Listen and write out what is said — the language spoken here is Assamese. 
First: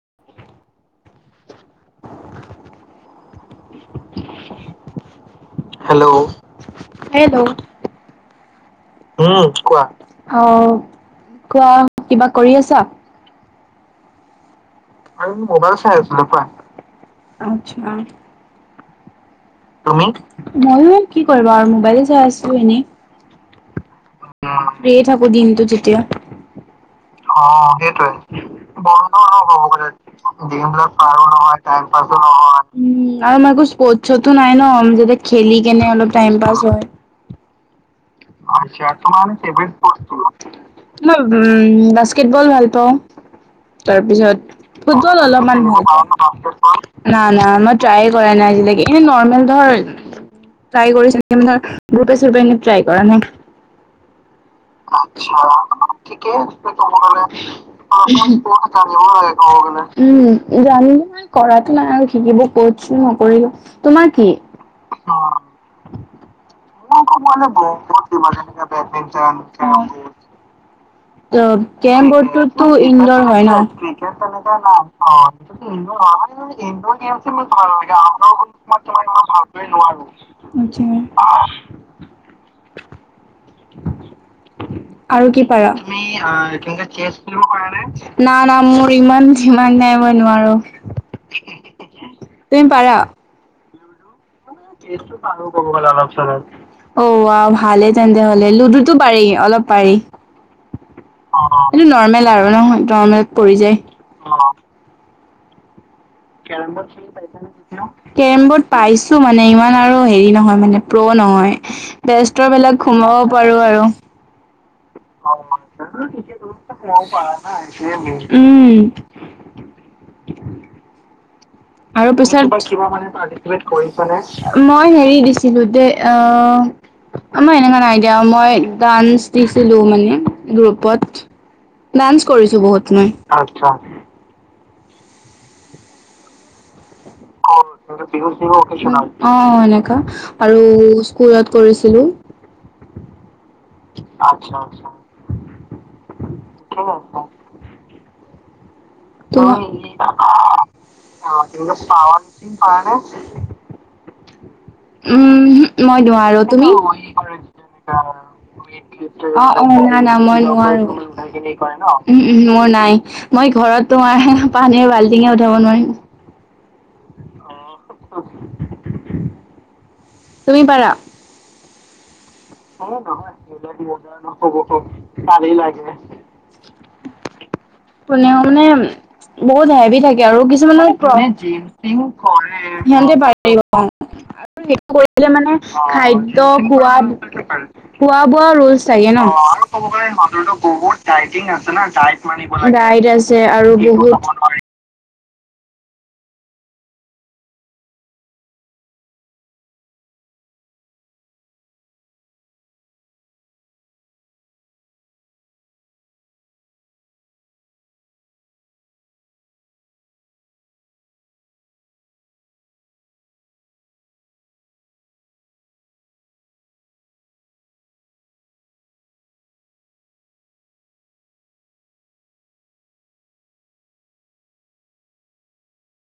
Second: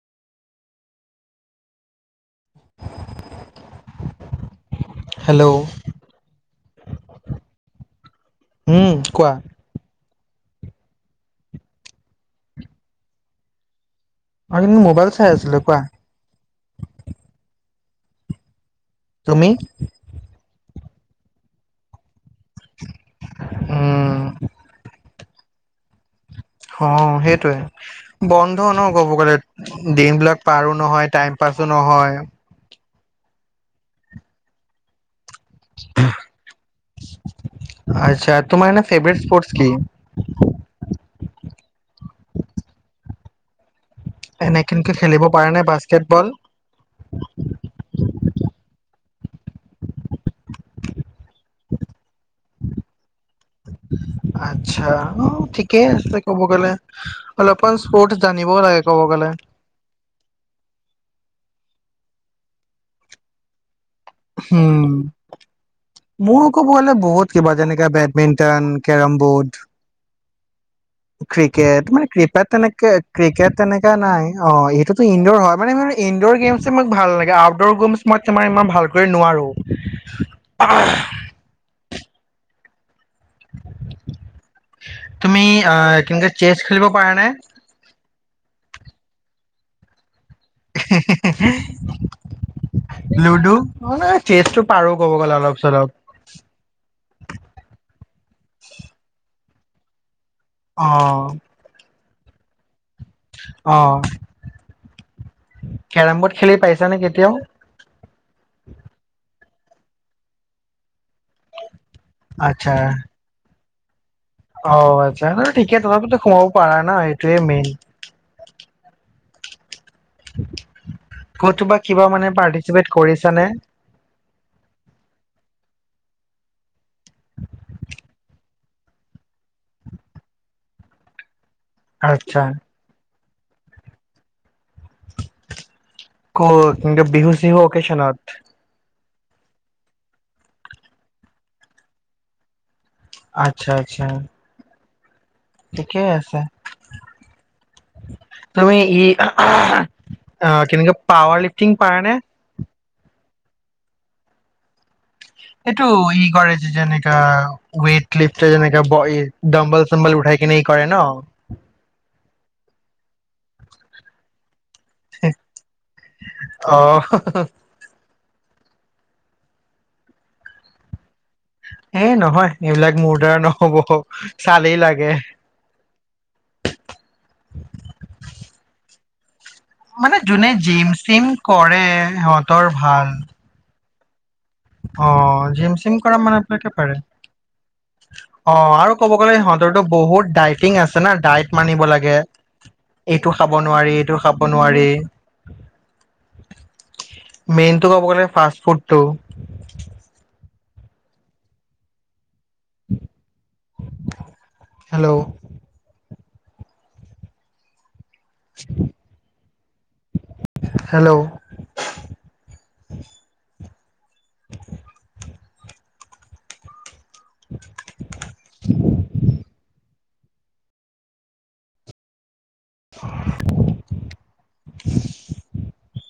[inaudible] [inaudible] হেল্ল' হেল্ল' উম কোৱা উম, কোৱা। অ', কোৱা কিবা কৰি আছা? মই কিন্তু মোবাইল চাই আছিলো মবাইল কোৱা চাই আছিলোঁ কোৱা। তুমি? তুমি, ময়ো এ কি কৰিবা আৰু মোবাইলে চাই আছো এনে। উম, [unintelligible] দিনটো যেতিয়া। অ সেইটোৱে অ', সেইটোৱে বন্ধ ন ক'ব বন্ধ গ'লে ন হব গলে দিনবিলাক পাৰো দিনবিলাগ পাৰো টাইম নহয়। পাছো আৰু আমাৰ একো স্পৰ্টচ টো নাই ন খেলি কেনে অলপ টাইম পাছ হয়। আচ্ছা তোমাৰ এনে আচ্ছা ফেভৰেট তোমাৰ স্পৰ্টছ কি? ফাভৌৰিত স্পৰ্টছ টো [unintelligible] উম, বাস্কেটবল ভাল পাওঁ। তাৰপিছত এনে কেনেকে ফুটবল খেলিব পাৰা অলপমান নে বাস্কেটবল ভাল না না মই ট্ৰাই কৰা নাই আজিলৈকে। এ নৰ্মেল ধৰ ট্ৰাই কৰি [unintelligible] গ্ৰুপে শ্ৰুপে ট্ৰাই কৰা নাই আচ্ছা অ আচ্ছা ঠিকেই ঠিকে ক'ব গ'লে আছে তাহলে অলপমান স্পৰ্টছ উম, যানাই জানিবও লাগে ক'ব গ'লে নহয় ক'ব গ'লে? উম, যানো নহয় কৰাতো নাই আৰু শিকিব কছো নকৰিলো তোমাৰ কি? উম, মোৰ ক'ব গলে বহুত কিবা যেনেকে বেডমিণ্টন কেৰম বোৰ্ড [inaudible] ত' কেৰম বৰ্ডোতটো তেনেকে ইন্দৰ হয় ক্ৰিকেট ন? তেনেকা নাই অ এইটোতো ইনডৰ হয় মানে ইনডৰ গেমছে মোক ভাল লাগে আউটডৰ গেমছ মই তোমাৰ ইমান ভালকৈ নোৱাৰো [unintelligible] [inaudible] আচ্ছা আৰু কি তুমি পাৰা অ [inaudible] কেনেকে চেছ খেলিব পাৰা নে না - না মোৰ ইমান যিমান নাই মই নোৱাৰো তুমি পাৰা? লুডু চেচটো পাৰো ক'ব গ'লে অলপ চলপ। অ', আ, ভালে তেন্তে হ'লে লুডুটো পাৰি অলপ পাৰি। অ অ এইটো নৰ্মেল আৰু নহয় নৰ্মেল পৰি যায়। কেৰম বৰ্ড [inaudible] খেলি কেৰম পাইছা নে কেতিয়াও বৰ্ড পাইছো মানে ইমান আৰু হেৰি নহয় মানে প্ৰ নহয় আচ্ছা বস্তৰবলাক সোমাব পাৰো আৰু। অ আচ্ছা ঠিকে তথাপিতো সোমাব পাৰা ন সেইটোয়ে মেইন উম। ক'তো বা কিবা মই মানে পাৰ্টিচিপেট কৰিছা নে হেৰি দিছিলো দে আ আমাৰ এনেুৱা নাই দিয়া মই ডান্স দিছিলো মানে গ্ৰুপত। ডান্স আচ্ছা কৰিছো বহুত মই। কত? অ' কিন্তু বিহু চিহু অকেছু নয়। অ' এনেকা আৰু স্কুলত কৰিছিলো। আচ্ছা আচ্ছা আত্ছা আচ্ছা। ঠিকেই আছে তুমি ই কেনেকৈ পাৱাৰ লিফটিং কৰা নে? উম, উম, এইটো মই ই নোৱাৰো কৰে তুমি যে অ' যেনেকা ৱেইট লিফ্ট যেনেকা অ', ডম্বল না - চম্বল না উঠাই মই কিনে ই নোৱাৰো, কৰে ন উম, উম, মোৰ নাই মই ঘৰত তোমাৰ পানীৰ বাল্টিঙে উঠাব নোৱাৰিম। অ' তুমি পাৰা? এ নহয় এইবিলাক হয় মোৰ নহয় দ্বাৰা নহ'ব সবিলাক মজা নহব হ চালেই লাগে কালি লাগে কোনেও মানে বহুত হেভি মানে থাকে আৰু যোনে কিছুমানৰ, জিম চিম কৰে সিহঁতৰ ভাল সিহতে পাৰ। আৰু সেইটো কৰিলে অ' মানে জিম চিম কৰা খাদ্য় মানুহবিলাকে পাৰে খোৱ বোৱা অ' ৰল আৰু চাগে ক'ব ন গ'লে সিহঁতৰতো বহুত স ডাইটিং আছে বুত না ডাইট মানিব লাগে আছে। ৰাইড এইটো আছে খাব আৰু নোৱাৰি এইটো খাব বহুত নোৱাৰি [inaudible] মেইনটো ক'ব গ'লে ফাষ্ট ফুডটো। Hello [inaudible] hello [inaudible] [inaudible]